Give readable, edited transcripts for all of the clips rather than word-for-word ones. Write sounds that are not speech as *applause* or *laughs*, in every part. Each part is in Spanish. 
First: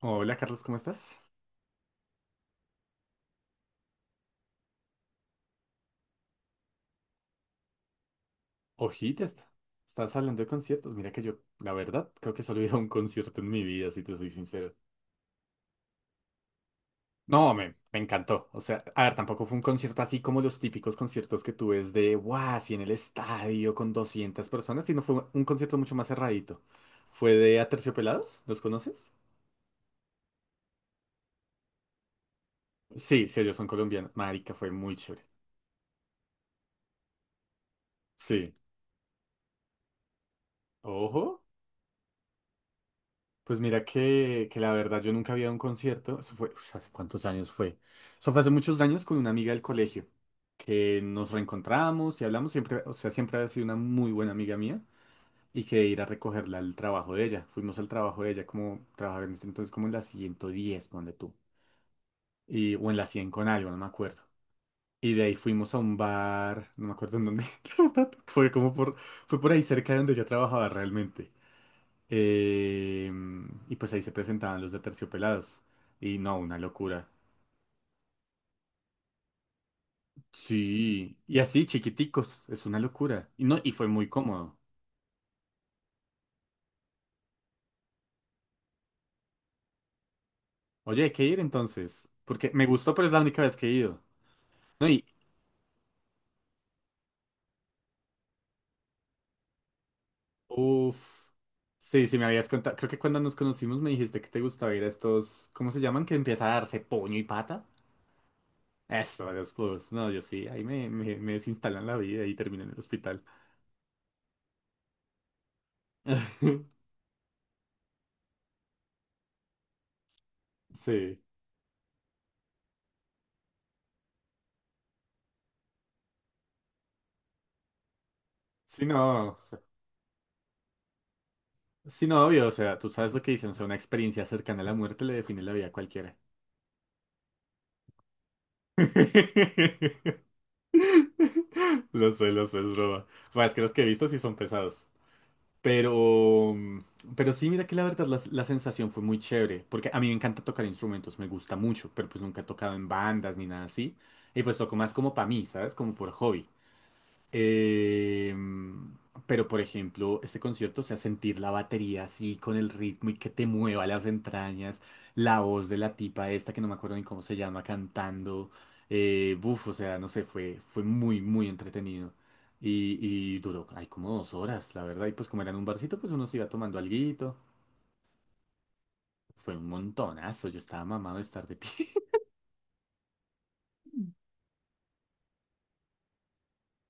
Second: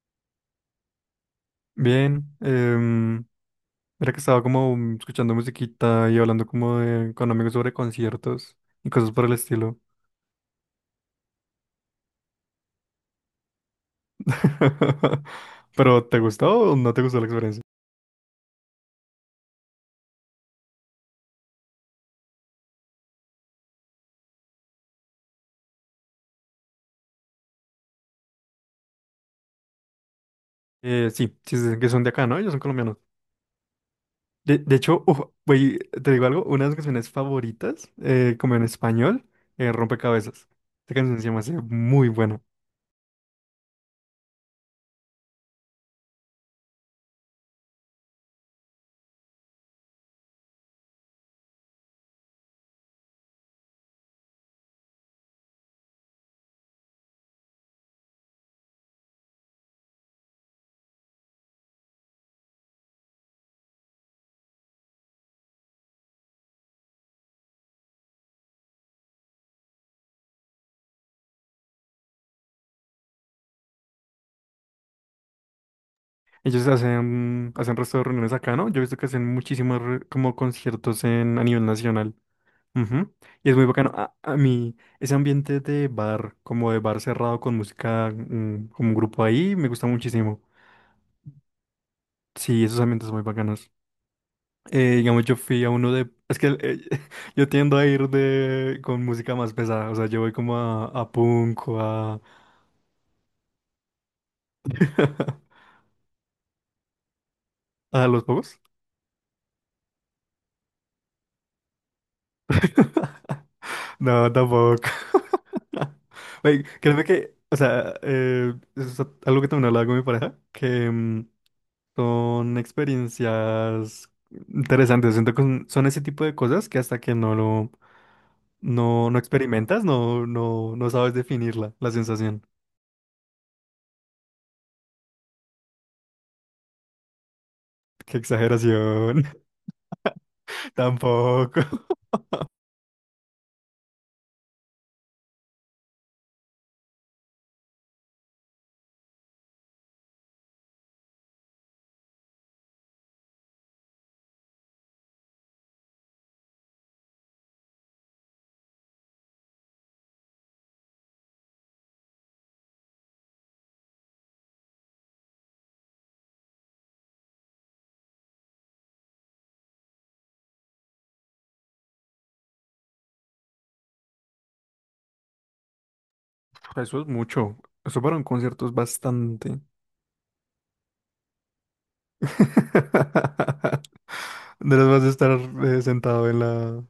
Hola Carlos, ¿cómo estás? Bien, era que estaba como escuchando musiquita y hablando como de, con amigos sobre conciertos y cosas Ojita, por el estilo. estás hablando de conciertos. Mira que yo, la verdad, creo que solo he ido a un concierto en mi vida, si te soy sincero. *laughs* Pero, ¿te gustó o no te gustó la No, experiencia? me encantó. O sea, a ver, tampoco fue un concierto así como los típicos conciertos que tú ves de, wow, así en el estadio con 200 personas, sino fue un concierto mucho más cerradito. Fue de Aterciopelados, ¿los conoces? Sí, sí, sí, sí, que son de acá, ¿no? Ellos son colombianos. Sí, sí, ellos son colombianos. Marica, De, fue de muy hecho, uf, chévere. güey, te digo algo, una de mis canciones favoritas, Sí. como en español, Rompecabezas. Esta canción se me Ojo. hace muy buena. Pues mira que la verdad yo nunca había ido a un concierto. Eso fue, uf, ¿hace cuántos años fue? Eso fue hace muchos años con una amiga del colegio, que nos reencontramos y hablamos siempre, o sea, siempre ha sido una muy buena amiga mía y que ir a recogerla al trabajo de ella. Fuimos al trabajo de ella como trabajaba en ese entonces como en la 110 ponle tú, y, o en la 100 con algo, no me acuerdo. Y de ahí fuimos a un bar, no me acuerdo en dónde, *laughs* la verdad, fue como por, fue por ahí cerca de donde yo trabajaba realmente. Eh, y pues ahí se presentaban los de Terciopelados. Y no, una Ellos locura. Hacen resto de reuniones acá, ¿no? Yo he visto que hacen muchísimos como conciertos Sí, y en, a así nivel nacional. chiquiticos, es una Ujú. locura. Y Y es no, muy y fue bacano. muy A cómodo. mí, ese ambiente de bar, como de bar cerrado con música, como un grupo ahí, me gusta muchísimo. Oye, hay que ir entonces, porque Sí, me esos gustó, pero ambientes es son la muy única vez que he bacanos. ido. No, y Digamos, yo fui a uno de... Es que *laughs* yo tiendo a ir de, con música más pesada. O sea, yo voy como a uff. punk o Sí, sí a... me habías contado. Creo que cuando nos conocimos me dijiste que te gustaba ir a estos, *laughs* ¿cómo se llaman? Que empieza a darse puño y pata. ¿A los pocos? Eso, a los clubs. No, yo sí, ahí me desinstalan la vida y termino en el hospital. No, tampoco. *laughs* Oye, *laughs* créeme que... O sea, eso es algo que también hablaba con mi pareja, que... Sí, son experiencias interesantes. Siento que son ese tipo de cosas que hasta que no lo sí, no no. experimentas, no sabes definirla, la Sí, no, sensación. obvio, o sea, tú sabes lo que dicen, o sea, una experiencia cercana a la muerte le define la vida a cualquiera. Qué exageración. *laughs* *laughs* Tampoco. Lo sé, es broma. Bueno, es que los que he visto sí son pesados. Pero, mm, pero sí, mira que la verdad la sensación fue muy chévere, porque a mí me encanta tocar instrumentos, me gusta mucho, pero pues nunca he tocado en bandas ni nada así. Y pues toco más como para mí, ¿sabes? Como por hobby. Em, pero, por ejemplo, este concierto, o sea, sentir la batería así con el ritmo y que te mueva las entrañas, la voz de la tipa esta, que no me acuerdo ni cómo se llama, cantando, buf, o sea, no sé, fue muy, muy entretenido. Y, y duró, hay como 2 horas, la verdad, y pues como era en un barcito, pues uno se iba *laughs* tomando Eso es alguito. mucho. Eso para un concierto es Fue bastante. un montonazo, yo estaba mamado de estar de pie. *laughs* *laughs* No les vas a estar sentado en la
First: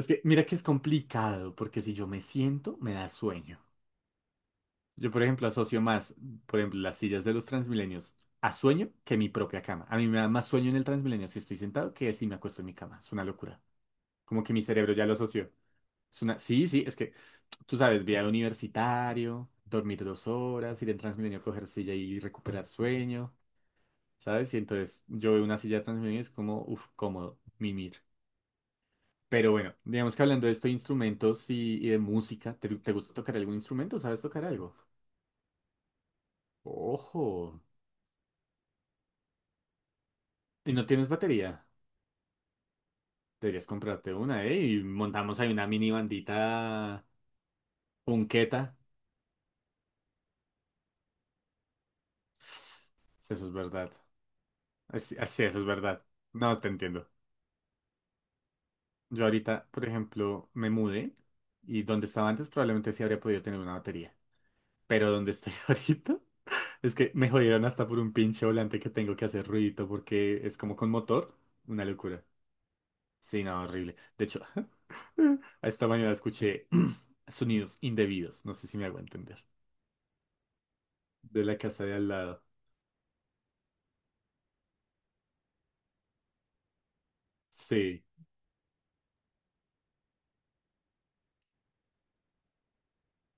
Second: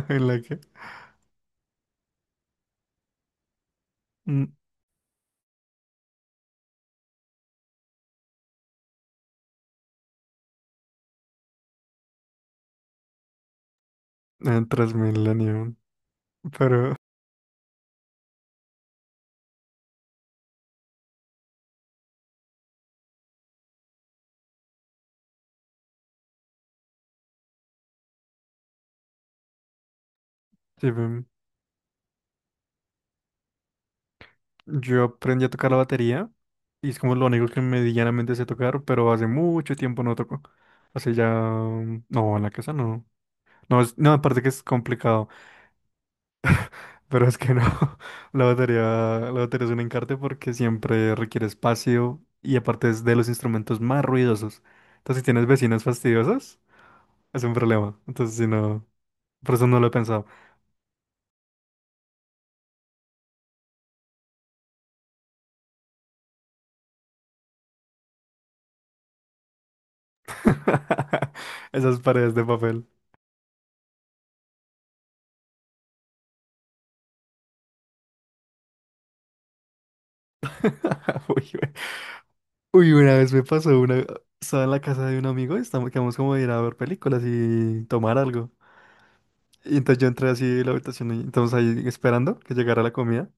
Es que, en la mira que que es complicado, porque si yo me siento, me da sueño. mm, Yo, por ejemplo, asocio más, por ejemplo, las sillas de los Transmilenios a sueño que mi propia cama. A mí me da más sueño en el Transmilenio si estoy sentado que si me acuesto en mi cama. Es una locura. Como que mi en cerebro ya lo asoció. Transmilenio. Es una... Sí, sí, Pero es que tú sabes, viaje universitario, dormir 2 horas, ir en Transmilenio a coger silla y recuperar sueño, ¿sabes? Y entonces yo veo una silla de Transmilenio y es como, uff, cómodo, mimir. Pero bueno, digamos que hablando de esto, de sí, ve. instrumentos y de música, ¿te gusta tocar algún instrumento? ¿Sabes tocar algo? Yo aprendí a tocar la batería y es como lo único Ojo. que medianamente sé tocar, pero hace mucho tiempo no toco. ¿Y no tienes Hace ya... batería? No, en la casa no. Deberías No, comprarte no, aparte una, que ¿eh? es Y complicado, montamos ahí una mini bandita *laughs* pero es que no. *laughs* La punqueta. batería, la batería es un encarte porque siempre requiere espacio y Sí, aparte es de los eso es instrumentos verdad. más ruidosos. Así, Entonces, si así, tienes eso es vecinas verdad. No fastidiosas, te entiendo. es un problema. Entonces, si no... Yo Por eso ahorita, no por lo he pensado. ejemplo, me mudé y donde estaba antes probablemente sí habría podido tener una batería. Pero donde estoy *laughs* ahorita es que me jodieron hasta por un pinche volante que tengo que hacer ruidito porque es como con *laughs* motor. Una Esas locura. paredes de papel. Sí, no, horrible. De hecho, *laughs* esta mañana escuché *clears throat* sonidos indebidos. No sé si me hago entender. *laughs* De Uy, la casa de al lado. Uy, una vez me pasó una. Estaba en la casa de un amigo, estamos, quedamos como de ir a ver películas y Sí. tomar algo. Y entonces yo entré así a la habitación, y estamos ahí esperando que llegara la comida.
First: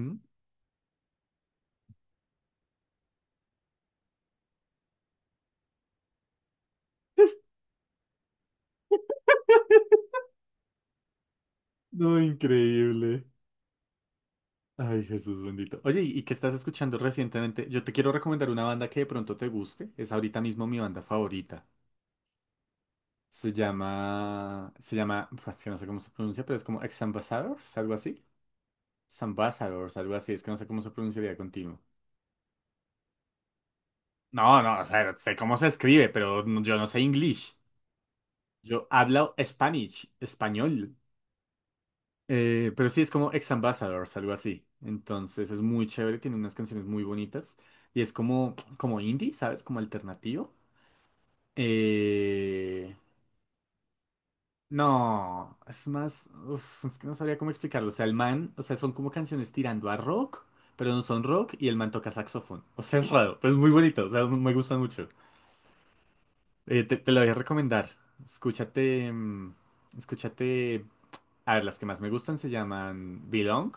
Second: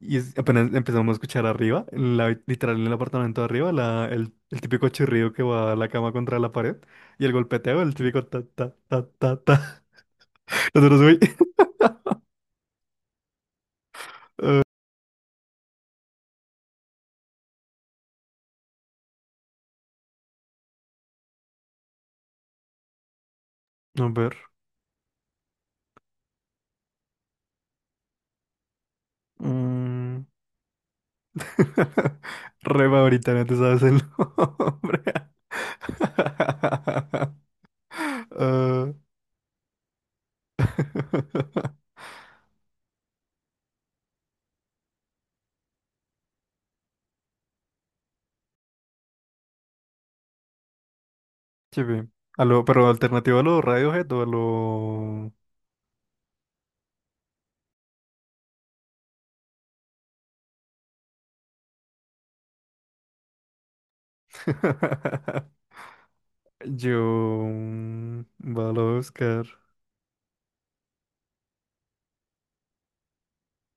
Apenas empezamos a escuchar arriba, en la literal en el apartamento de arriba, el típico chirrido que va a la cama contra la pared. Y el golpeteo, el típico ta ta ta ta ta. *laughs* Nosotros, uy. *laughs* No, increíble. Ay, Jesús bendito. Oye, ¿y qué estás escuchando recientemente? Yo te quiero recomendar una banda que de pronto te guste. Es ahorita mismo mi banda favorita. Se A ver. llama... Se llama... Pues, es que no sé cómo se pronuncia, pero es como Ex Ambassadors, algo así. Ambassadors, algo mm. así. Es que no sé cómo se pronunciaría continuo. *laughs* Re favorita, no te sabes el No, no, o nombre. sea, sé cómo se escribe, pero yo no sé *laughs* inglés. Yo Ah, hablo Spanish, español. *laughs* Pero sí es como Ex Ambassadors, algo así. Entonces es muy chévere, tiene unas canciones muy bonitas. Y es como, indie, ¿sabes? Como alternativo. sí, ve. A lo, pero Eh, alternativo a los Radiohead o a lo... no, es más, uf, es que no sabría cómo explicarlo. O sea, el man, o sea, son como canciones tirando a rock, pero no son rock y el man toca saxofón. *laughs* O sea, es raro, pero es muy bonito, o sea, me gusta mucho. *laughs* Te lo voy a Yo... recomendar. Vale, a Escúchate, buscar. Escúchate. A ver, las que más me gustan se llaman Belong.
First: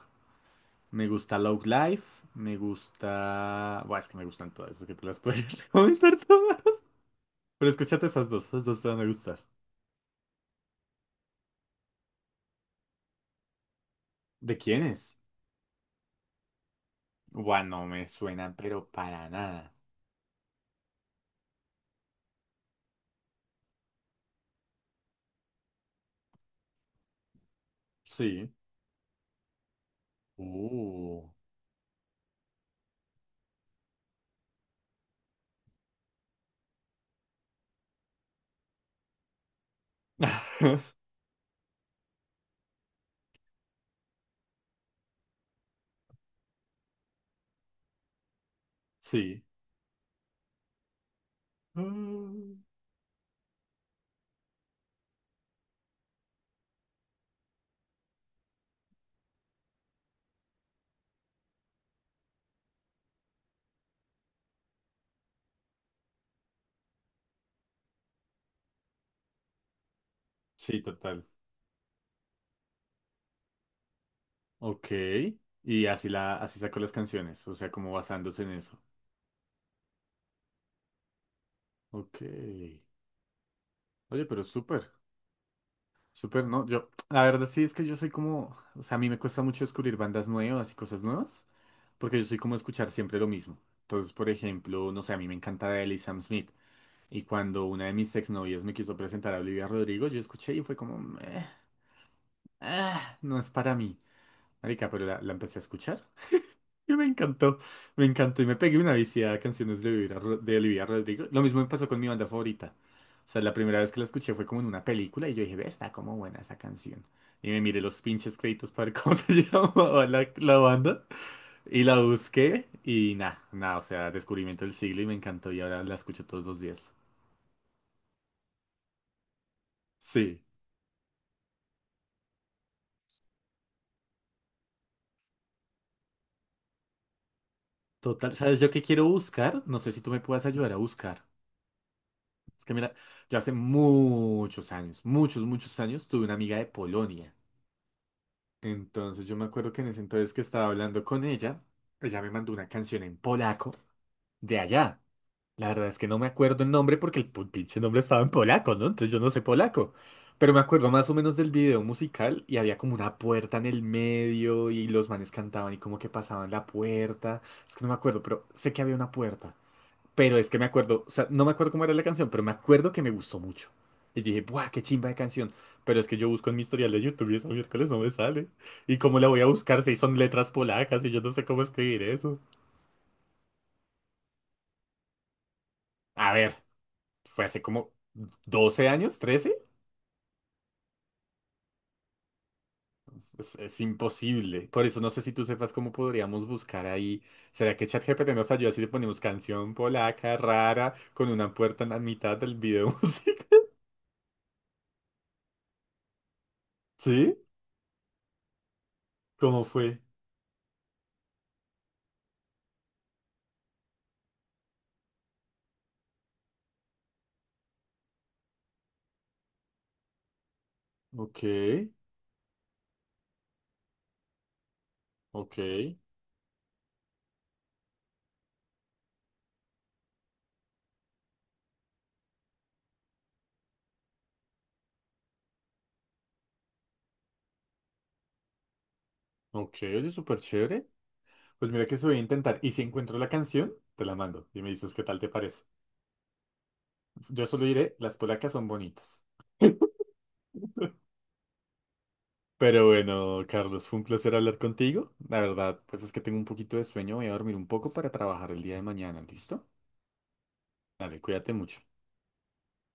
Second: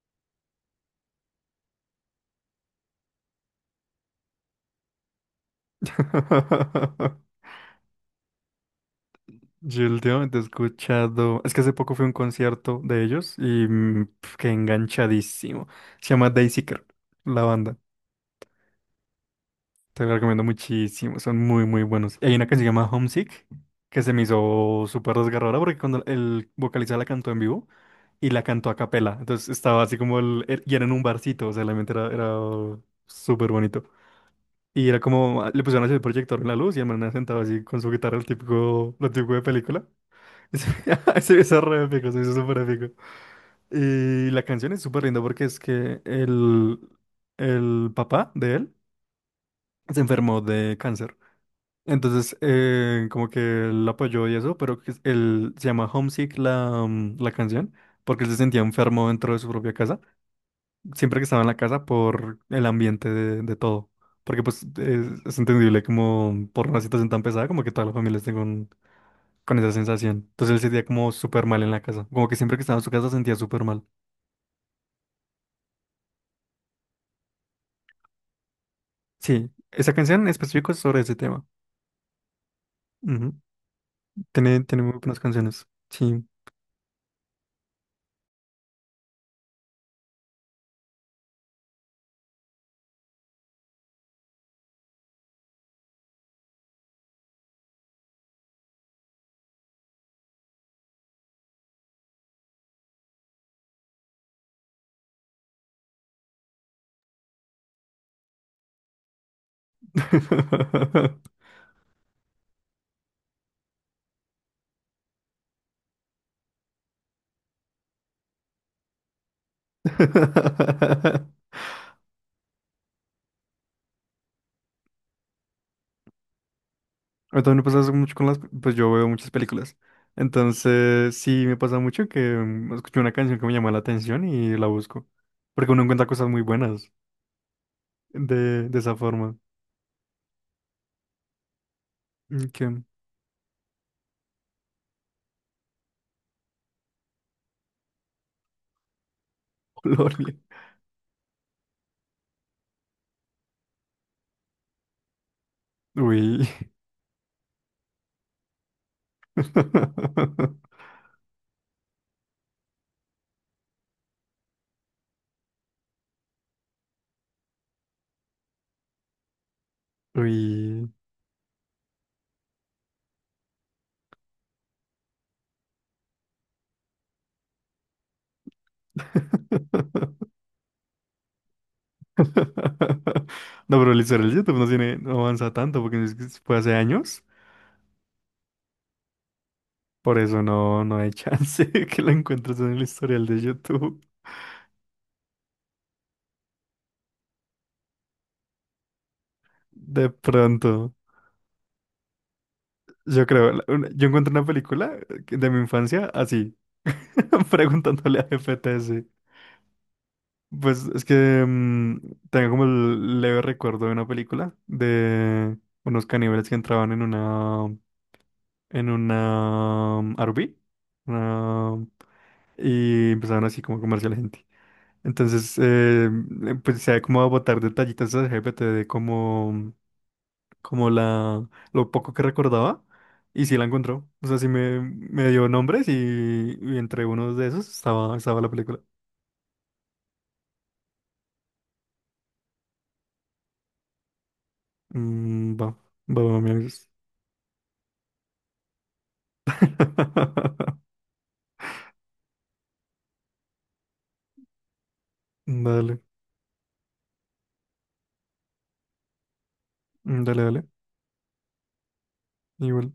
Me gusta Love Life, me gusta... Buah, es que me gustan todas, es que te las puedo *laughs* recomendar todas. *laughs* Pero escúchate esas dos te van a gustar. Yo últimamente he escuchado... Es que hace poco fui a un concierto de ellos y pf, quedé ¿De quién es? enganchadísimo. Se llama Daisy Girl, la Buah, banda. no me suena, pero para nada. Te lo recomiendo muchísimo, son muy, muy buenos. Y hay una canción que se llama Homesick, que se me hizo súper desgarradora porque cuando el vocalista la cantó en vivo y la Sí. cantó a capela, entonces estaba así como y era en un Uh. barcito, o sea, realmente era súper bonito. Y era como, le pusieron así el proyector en la luz y el man sentado así con su guitarra, el típico, lo típico de película. *laughs* Y *laughs* se hizo re épico, se hizo súper épico. Y la canción es súper linda porque es que el papá de él Sí. se enfermó de cáncer. Entonces, Mm. Como que él apoyó y eso, pero que él se llama Homesick la canción, porque él se sentía enfermo dentro de su propia casa, siempre que estaba en la casa por el ambiente de todo. Porque pues es entendible como por una situación tan pesada, como que todas las familias estén con esa sensación. Entonces él se Sí, sentía como total. súper mal en la casa, como que siempre que estaba en su casa se sentía súper mal. Ok. Y así así sacó las canciones, o sea, como basándose en eso. Sí, esa canción en específico es sobre ese tema. Ok. Ujú. Oye, pero Tiene súper. muy buenas canciones. Sí. Súper, ¿no? Yo, la verdad sí es que yo soy como, o sea, a mí me cuesta mucho descubrir bandas nuevas y cosas nuevas, porque yo soy como escuchar siempre lo mismo. Entonces, por ejemplo, no sé, a mí me encanta Adele y Sam Smith, y cuando una de mis exnovias me quiso presentar a Olivia Rodrigo, yo escuché y fue como, "Meh, ah, no es para mí". Marica, pero la empecé a escuchar. *laughs* Y me encantó y me pegué una viciada a canciones de Olivia Rodrigo. *laughs* Lo mismo me pasó con mi banda favorita. O sea, la primera vez que la escuché fue como en una película y yo dije, ve, está como buena esa canción. Y me miré los pinches créditos para ver cómo *laughs* se llamaba la banda. Y la busqué y nada, nada, o sea, descubrimiento del siglo y me encantó y ahora la escucho todos los días. A también me pasa eso mucho con las, pues yo veo muchas películas. Sí, Entonces, sí me pasa mucho que escucho una canción que me llama la atención y la busco. Porque uno encuentra cosas muy buenas total. ¿Sabes yo de qué esa quiero forma. buscar? No sé si tú me puedas ayudar a buscar. Es Qué que mira, yo hace muchos años, muchos, muchos años tuve una amiga de Polonia. Entonces yo me acuerdo que en ese entonces gloria. que estaba hablando con ella, ella me mandó una canción en polaco de allá. La verdad es que no me Uy. acuerdo el nombre porque pinche nombre estaba en polaco, ¿no? Entonces yo no sé polaco. Pero me *laughs* acuerdo más o menos del video musical y había como una puerta en el medio y los manes cantaban y como que pasaban la puerta. Es que no me acuerdo, pero sé que había una puerta. Pero es que me Uy. acuerdo, o sea, no me acuerdo cómo era la canción, pero me acuerdo que me gustó mucho. Y dije, ¡buah, qué chimba de canción! Pero es que yo busco en mi historial de YouTube y esa miércoles no me sale. ¿Y cómo la voy a buscar si son *laughs* letras polacas y yo no sé cómo escribir eso? No, pero el YouTube no tiene, no avanza tanto porque si es que A si ver, fue hace años. fue hace como 12 años, 13. Por eso no, no hay chance *laughs* que la encuentres en el historial de Es YouTube. imposible. Por eso no sé si tú sepas cómo podríamos buscar ahí. ¿Será que ChatGPT nos ayuda si le ponemos canción De polaca rara pronto. con una puerta en la mitad del video Yo creo, musical? Yo encuentro una película de mi infancia así, *laughs* ¿Sí? *laughs* preguntándole a GPTS. ¿Cómo fue? Pues es que tengo como el leve recuerdo de una película de unos caníbales que entraban en una RV, Ok, una- y empezaban así como a comerse a la gente. Entonces, ok. Pues se da como a botar detallitos a GPT de cómo como la, lo poco que recordaba, y sí la encontró. O sea, sí me dio nombres y entre unos de esos estaba, estaba la película. Ok, oye, súper chévere. Pues mira que eso voy a intentar. Y si encuentro la canción, te la mando y me dices qué tal te parece. Va, va, me avisas. Yo solo diré, las polacas son bonitas. *laughs* *laughs* Pero bueno, Carlos, fue un placer hablar contigo. La verdad, Dale, pues es que tengo un poquito de sueño. Voy a dormir un poco para trabajar el día de mañana, ¿listo? Dale. Dale, cuídate mucho. Igual.